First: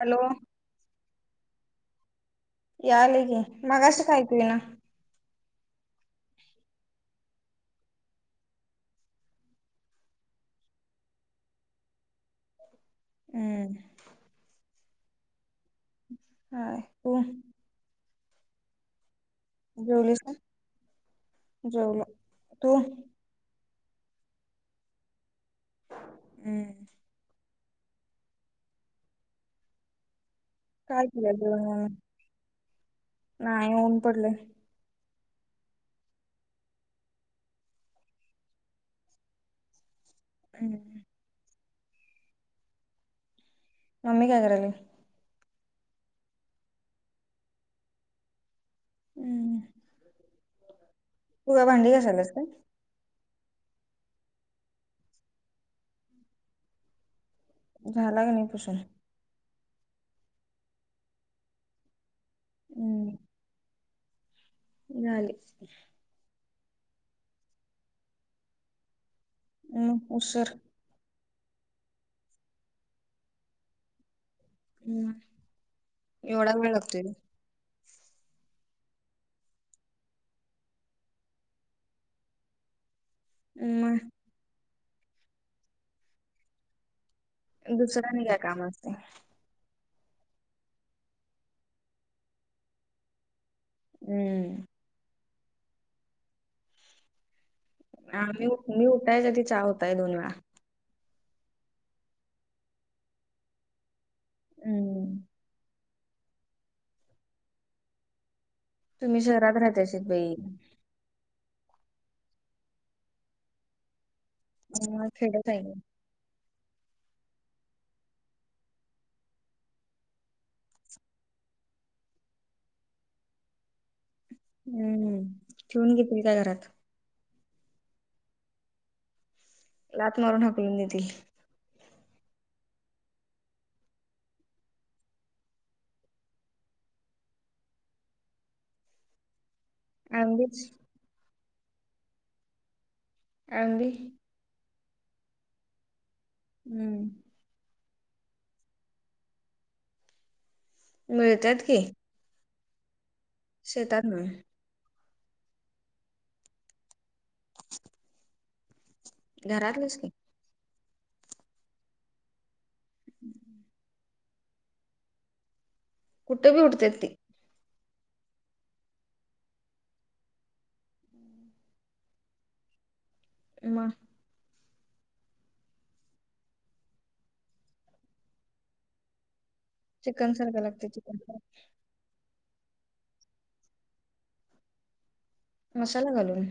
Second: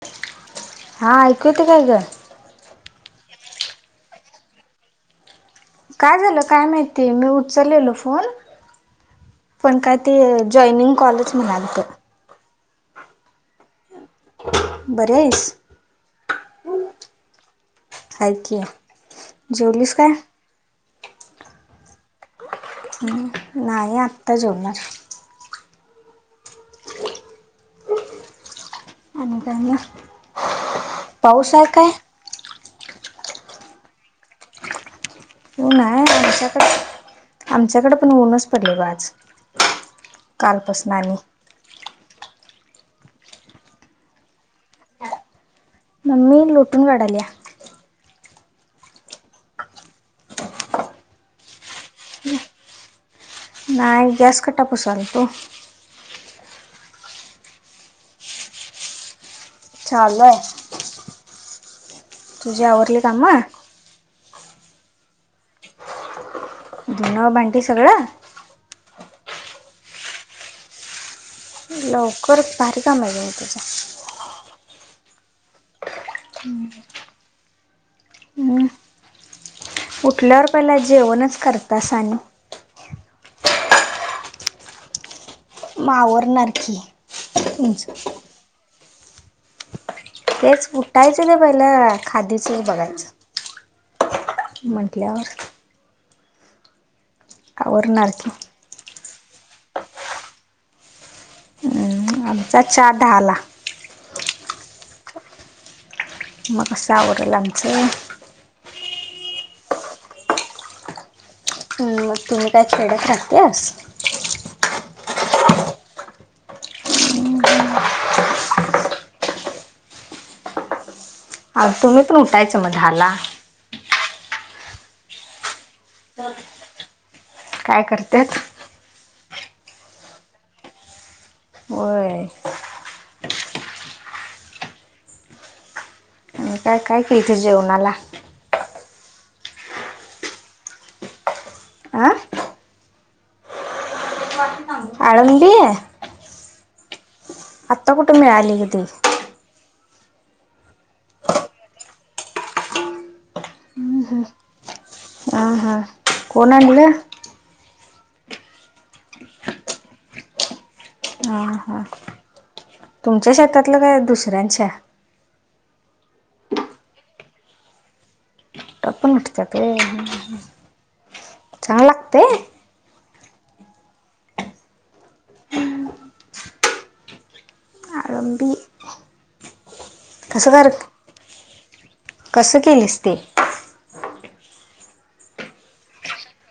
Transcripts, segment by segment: Hello! हा ऐकू येतंय काय ग. याल की मगाशीक ऐकु येईना. काय झालं काय माहितीय, मी उचललेलो फोन. पण काय ते जॉईनिंग कॉलच नाही आलत. हू! बरी हाईस. हाय तू. हाय की. जेवलीस का जेवलो तू? नाही आत्ता जेवणार. ऊ. आणि काय म. काय केल्या [unintelligible] नाही ऊन पडलय. ऊन आहे आमच्याकडे, आमच्याकड पण ऊनच पडलो ग आज. कालपसन हम्म. आनी. मम्मी काय कराली. मम्मी लुटून काढाल्या. हू तू काय भांडी घासालिस काय. नाही गॅस कट्टा पूसालतो. झाला की नाही पुसून. छालंलय. तुझे आवरले काम. झाले. [inaudible] धून, भांडी सगळं. ह उसर लवकर भारी काम आहेे म तुझं हम् हम् हम् उठल्यावर पहिला जेवणच करतासा आणि म म आवरणार की तुमचं दुसऱ्यानी काय काम असत तेच उठायचं ते पहिलं खादीच बघायचं हम्म म्हटल्यावर आवरणार ह की मी, मी उठाय त्या ती चा होताय दोन वेळा हम्म, आमचा चा दहाला हम म कस आवरल आमच तुम्ही शहरात राहतासा बाई ग तुम्ही काय खेड्यात राहात्यास म खेडच हाय की अग तुम्ही पण उठायचं म धाला हम्म ठेवून घेततील काय घरात काय करत्यात लात मारून हाकलून देतील होय काय, काय केलं ती जेवणाला आमबीच आ काय म्हणली आळंबी हम्म आत्ता कुठे मिळाली ग ती मिळत्यात की शेतातून अ हा कोण आणलं घरातलेच की ह, ह, ह तुमच्या शेतातलं काय दुसऱ्यांच्या कुठं बी उठत्यात ती कुठं पण उठत्यात होय चांगल लागतय म आळंबी चिकन कसं सारखं कर लागतय कसं केलीस ते मसाला घालून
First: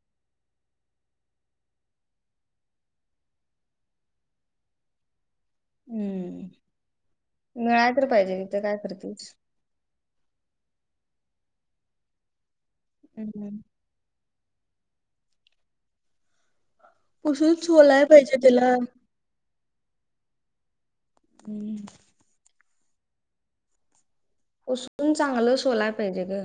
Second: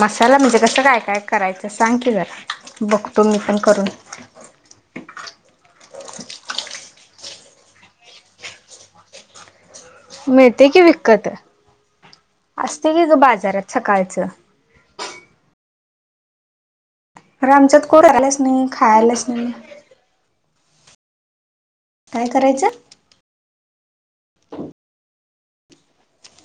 मसाला म्हणजे कसं काय, काय करायचं सांग की जरा बघतो मी पण करून हम्म मिळाय तर पाहिजे इथ काय करतीस मिळतय की विकत असते कि ग हम्म बाजारात सकाळचं अरे पुसून आमच्यात सोलाय पाहिजे कोरालाच नाही. त्याला खायलाच नाही. [inaudible] काय करायचं? उसकून चांगलं सोलाय पाहिजे ग.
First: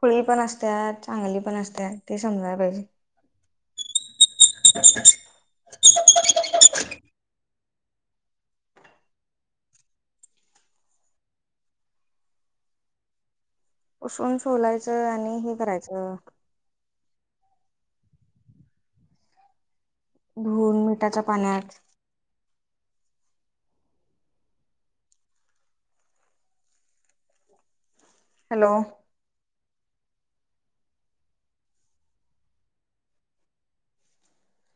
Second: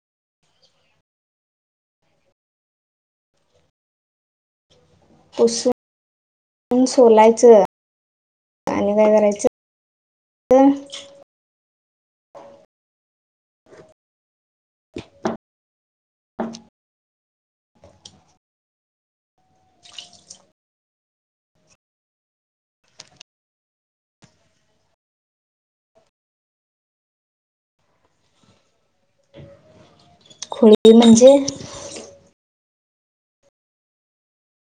खुळी पण असत्या. चांगली पण असत्या. ते समजायला पाहिजे. ह [inaudible] उसून सोलायचं. [inaudible] आणि काय करायचं? हम [unintelligible] उसून सोलायचं आणि हे करायचं. धुन मिठाच्या पाण्यात. हॅलो. खुळी म्हणजे?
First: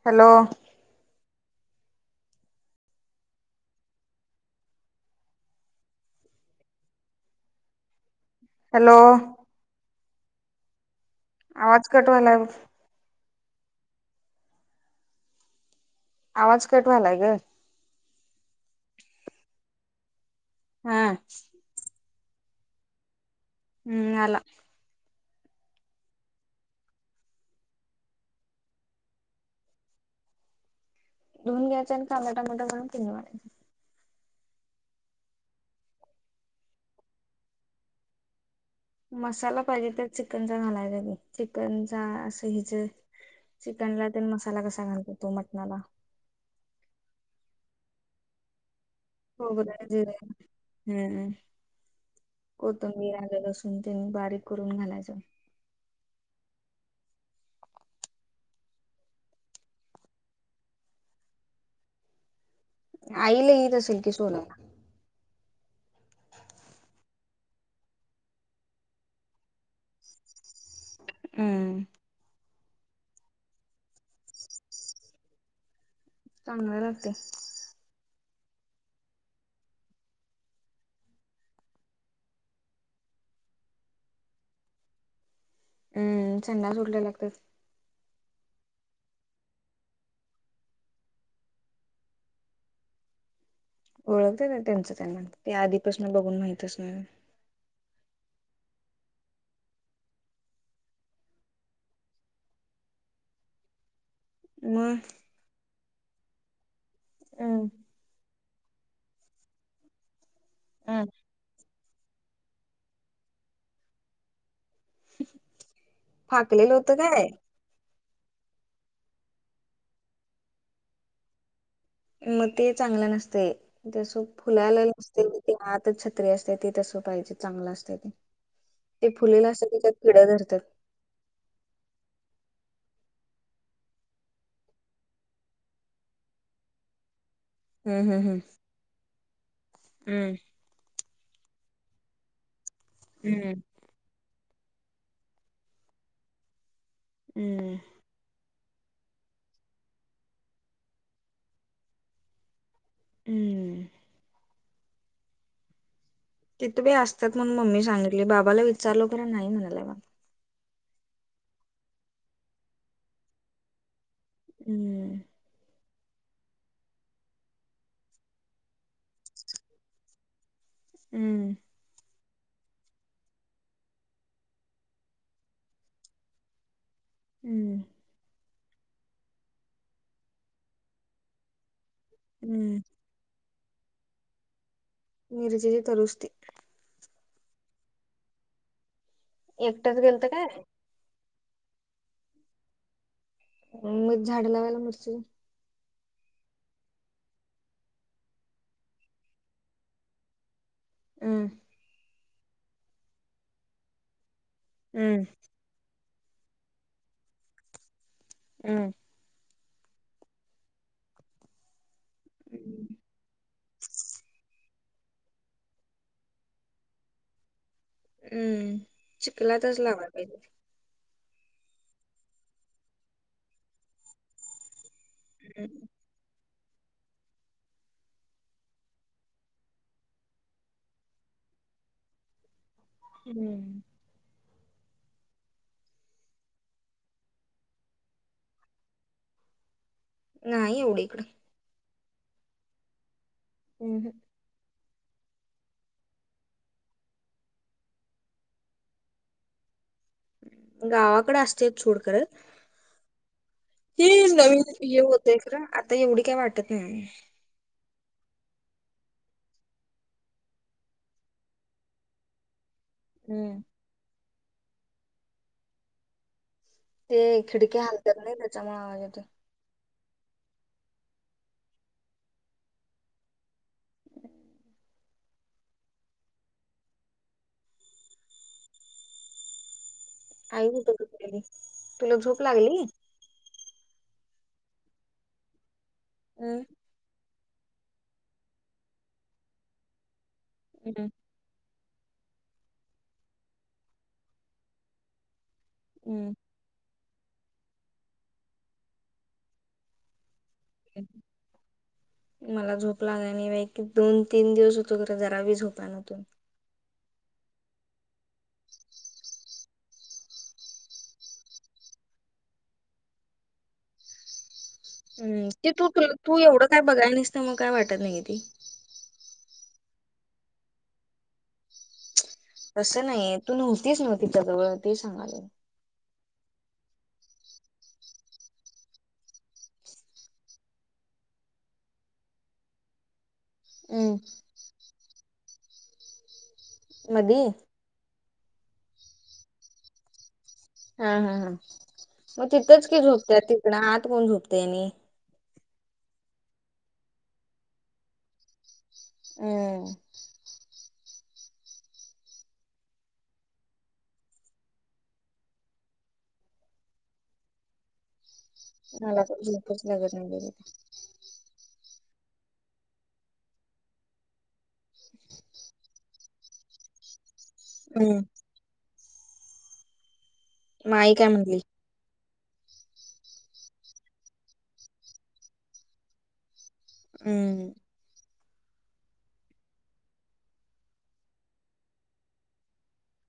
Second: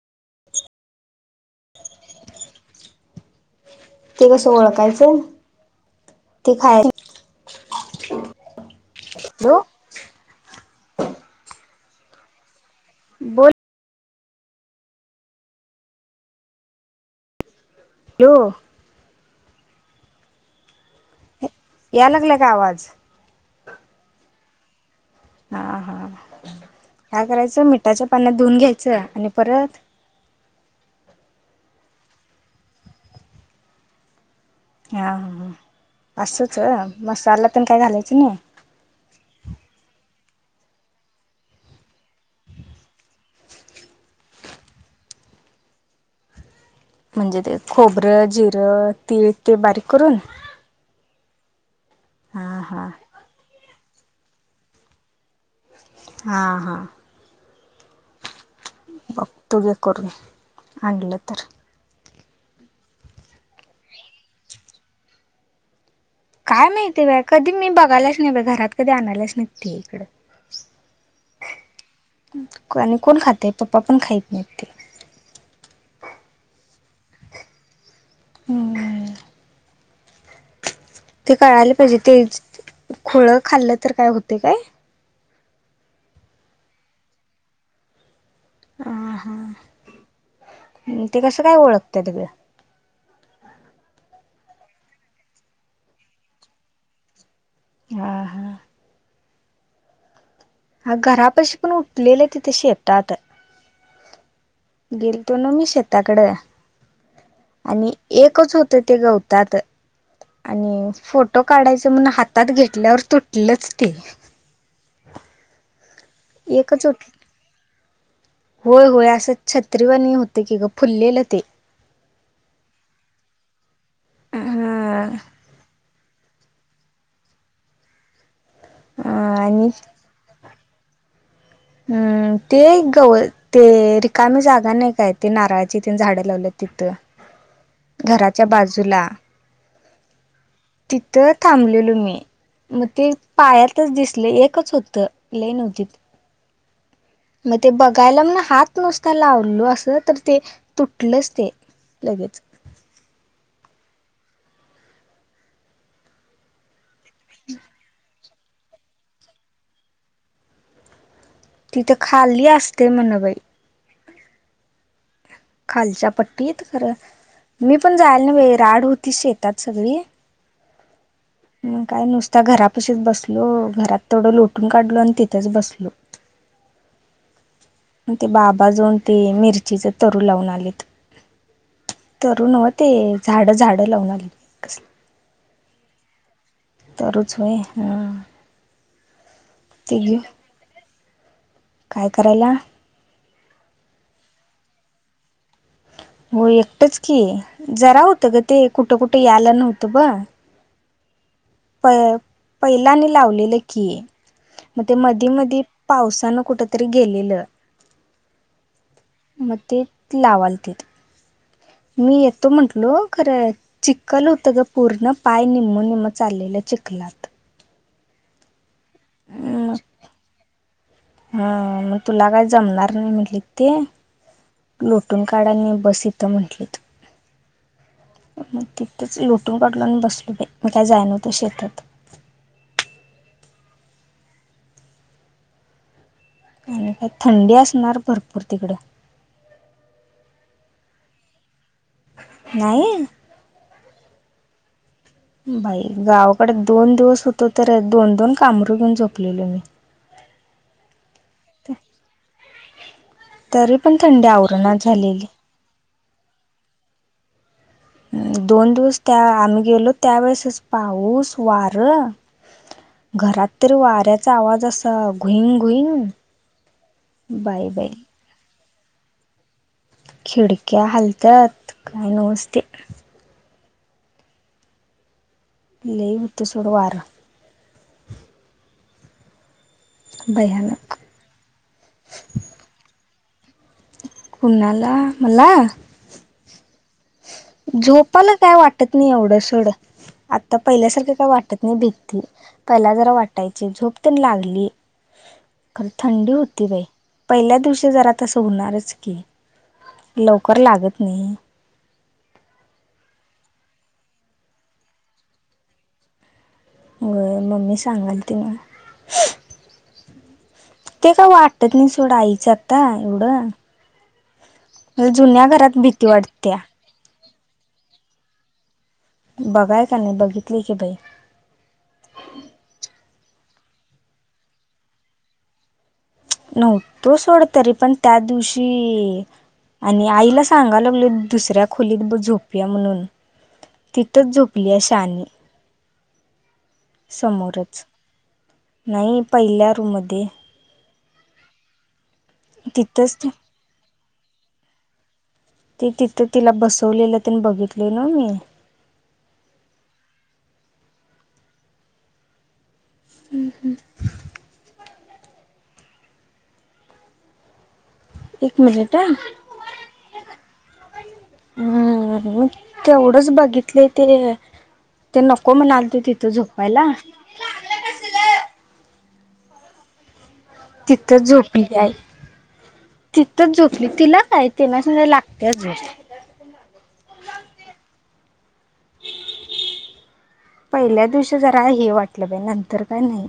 हॅलो. ते कसं ओळखायचं? ते खाय हॅलो. हॅलो. आवाज कटवायलाय बघ. बोल. आवाज कटवालाय ग. हो. हा. या लागलाय का आवाज? हम्म आला. हा हा, काय करायचं? मिठाच्या पाण्यात धुऊन घ्यायचं. आणि परत धुवून घ्यायचं, आणि कांदा टोमॅटो घालून फोडणी मारायची. हां ह ह ह. असच मसाला पण काही घालायचं नाही. मसाला पाहिजे तर चिकनचा घालायला. मी चिकनचा असं हिच चिकनला ते मसाला कसा घालतो? तो मटणाला. म्हणजे ते खोबरं जिरं तीळ ते खोबरं बारीक करून. जिरे हम्म. हा हा कोथंबीर, आले लसून तेन बारीक करून घालायचं. हा हा. बघतो गे करून. आणलं तर? आईले येत असेल की सोलायला. काय माहिती बा? कधी मी बघायलाच नाही बा? घरात कधी आणायलाच नाही ते इकडं. हम्म. आणि कोण खातय. पप्पा पण खाईत नाही ते. चागल राहतेय. हम्म. ते कळायला पाहिजे? ते खोळ खाल्लं तर काय होते काय? हम्म संडा सुटल्या लागतात. अ हा. अन ते कसं काय ओळखत्यात गं? ओळखते ना त्यांच त्यांना. ते आधीपासन बघून माहित असणार. हा हा. हा घरापशी पण उठलेले तिथे शेतात. मग गेलतो ना मी शेताकडे हम्म आणि एकच होत ते गवतात आणि हम्म फोटो काढायच म्हणा हात हातात घेतल्यावर तुटलंच ते. ह एकं चोट होय होय असं छत्रीवणी होते की गं फुललेलं ते. म ते चांगलं नसते तसं फुलाला हा नसते. ते आतच छत्री असते ती तसं पाहिजे चांगलं असत ते अ ते फुलेलं असत आणि त्याच्यात किडे धरत्यात. हम्म ते एक गवं ते रिकामी जागा नाही काय ते नारळाची तेन झाडें लावले तिथं. हम्म हम्म हम्म घराच्या बाजूला हम्म. तिथं थांबलेलो मी म ते हम्म पाया तच दिसलं एकच होतं लेन होती. म हम्म ते हम्म बग कायलानना हात नुसता लावलो असं तर ते तुटलंच ते लगेच. हम्म. तिथं बाई असत्यात म्हणून मम्मी सांगितली बाबाला विचारलो खरं नाही म्हणालाय वा. तिथं खाली असते म्हण बाई. हम्म. खालच्या पट्टी येत खरं मी पण जायल बाई राड होती शेतात सगळी. हम्म. मग काय नुसता घरापशीच बसलो घरात थोडं लोटून काढलो आणि तिथंच बसलो. हम्म. मंग ते बाबा जाऊन ते मिरचीचे तरू लावून आलेत. तरु नवं हम्म ते झाडं झाडं लावून आली कसला. मिरचे तरुच ती. तरूच होय हां. एकट्याच गेलतो काय? काय करायला? मग झाडं लावायला मिरची हो एकटंच की जरा होतं गं ते कुठं कुठे यायला नव्हतं ब. उम्म. प पहिलानी लावलेलं की म ते हम्म मधी-मधी पावसानं कुठं तरी गेलेलं. उम म ते लावालतित ते मी येतो म्हंटलो खरंय. चिक्खलं होतं गं पूर्ण पाय निम्मं-निम्मं चाललेल्या चिखलात. उम्म मग चिकलातच लावाय पाहिजे. हा मग तुला काय जमणार नाही म्हटलेत ते. लोटून काढाने हम्म बस इथं म्हंटली तु. मग तिथंच लोटून काढलं आणि बसलो बाय मग काय जाय नव्हतं शेतात. हम्म. आणि काय थंडी असणार भरपूर तिकडे. नाही एवढं इकडं. नाही. ऊ हू! बाई गावाकडे दोन दिवस होतो तर दोन दोन कामरु घेऊन झोपलेलो मी. गावाकड असते छूड कडत. तरी पण हे थंडी नवीन आवरणा हे झालेली होतय खर, आता एवढी काय वाटत नाही. दोन दिवस त्या आम्ही गेलो त्यावेेळेसच पाऊस वार. हम्म घरात तर वाऱ्याचा आवाज असा घुईंग घुईंग. ते बाई खिडक्या बाई हालत्यात नाही त्याच्यामुळे आवाज येतोय. खिडक्या हलतात काय नोसत. [inaudible] लयी होत सोड वारं. आई होत भयानक [unintelligible] तुला झोप लागली. कुंणाला मला. [inaudible] झोपाला काय वाटत नाही एवढं सोडं, आता हम्म पहिल्यासारखं काय वाटत नाही भी त पहिला जरा वाटायची झोप तेन लागली खरं थंडी हम्म. हो ती बाई पहिल्या दिवशी जरा तसं होणारच की लवकर लागत नही. मला झोप लाग णि वे की दोन तीन दिवस होतो खरा जरावी झोपनातून. हो ग मम्मी सांगाल थी मां. ते काय वाटत नाही सोड आईचं आता एवढं. मला हू जुन्या ते घरात तू भीती तू वाटत्या एवढं काय बघायला निस्त मग काय वाटत नाहीये ते बघाय का नाही बघितलीय की बई. तसं नाही तू नव्हतीच ना तिच्याजवळ ते सांगाल. नव्हतो सोडं तरी पण त्या दिवशी. आणि आईला सांगा लागलो दुसऱ्या खोलीत बघ झोपया म्हणून. तिथंच झोपलीया शानी. मधी समोरच नाही पहिल्या रूमध्ये. हा हा हा मग तिथंच की झोपत्या तिकडं आत कोण झोपतनी. ते तिथं तिला बसवलेलं तेन बघितल ना मी. अं! हू हू! एक मिनिट मांला तर झोपच लागत नाहीे हूं मग तेवढंच बघितलंय तिने. ते नको म्हणालते तिथं झोपायला. हूं! माई तिथं काय म्हटली झोपलेली आहे. तिथंच झोपली तिला काय तिला सगळे लागत्या झोप. ऊ. पहिल्या दिवशी जरा हे वाटलं बाई नंतर काय नाही.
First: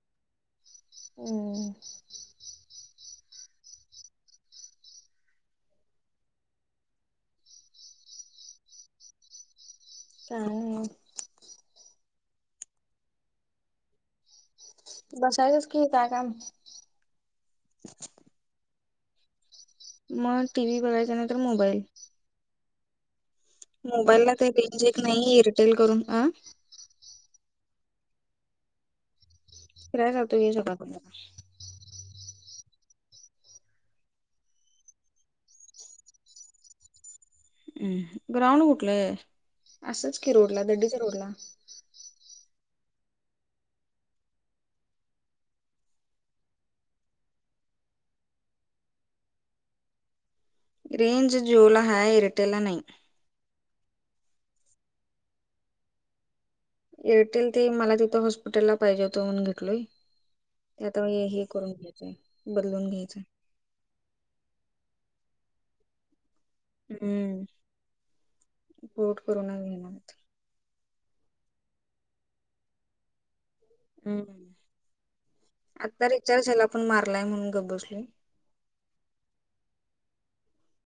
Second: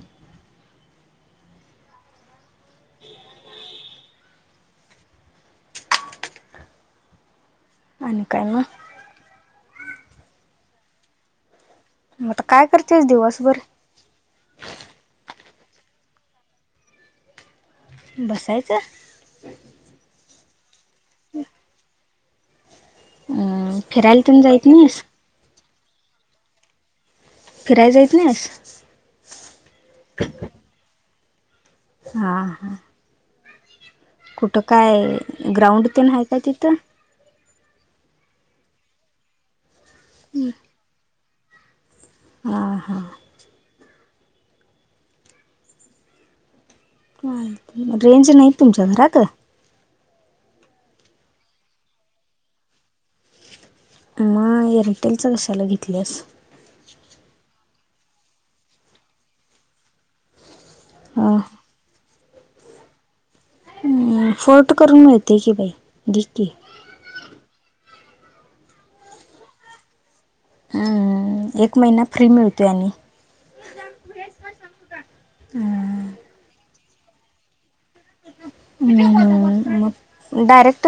[inaudible] हूं! [inaudible] आणि काय मं. सांग. मगता काय करतेस दिवसभर? बसायचच की, काय काम? बसायच. मग टी व्ही बघायच नाही तरर मोबाईल. अ फिरायला मोबाईलला पण का जायत रेंज येत नाहीस नाहीये. एअरटेल करून अ फिराय जायच नाही आस. फीराय जातो हे सगला [unintelligible] हा हा. कुठं काय ग्राउंड तेन हाय काय तिथं? हम्म. ग्राउंड कुठलंय. असंच की रोडला दड्डीच्या रोडला. हा हा. रेंज नाही तुमच्या घरात? रेंज जिओ ला हाय. एरटेल ला नाही. माय एरटेलच कशाला घेतल्यास? एरटेल ते मला तिथं हॉस्पिटल ला पाहिजे होतं. म्हणून घेतलोय. आता हां हे करून घ्यायचंय. दलवून घ्यायचंय. हम्म फोर्ट करून मिळतेय की बाई. घे की. हम्म. पोर्ट करून घेणात. हम्म एक महिना फ्री मिळतोय आणि. हम्म. हम्म आता रिचारज झाला. पण मारलाय म्हणून गप बसलोय. हम्म म डारेक्टच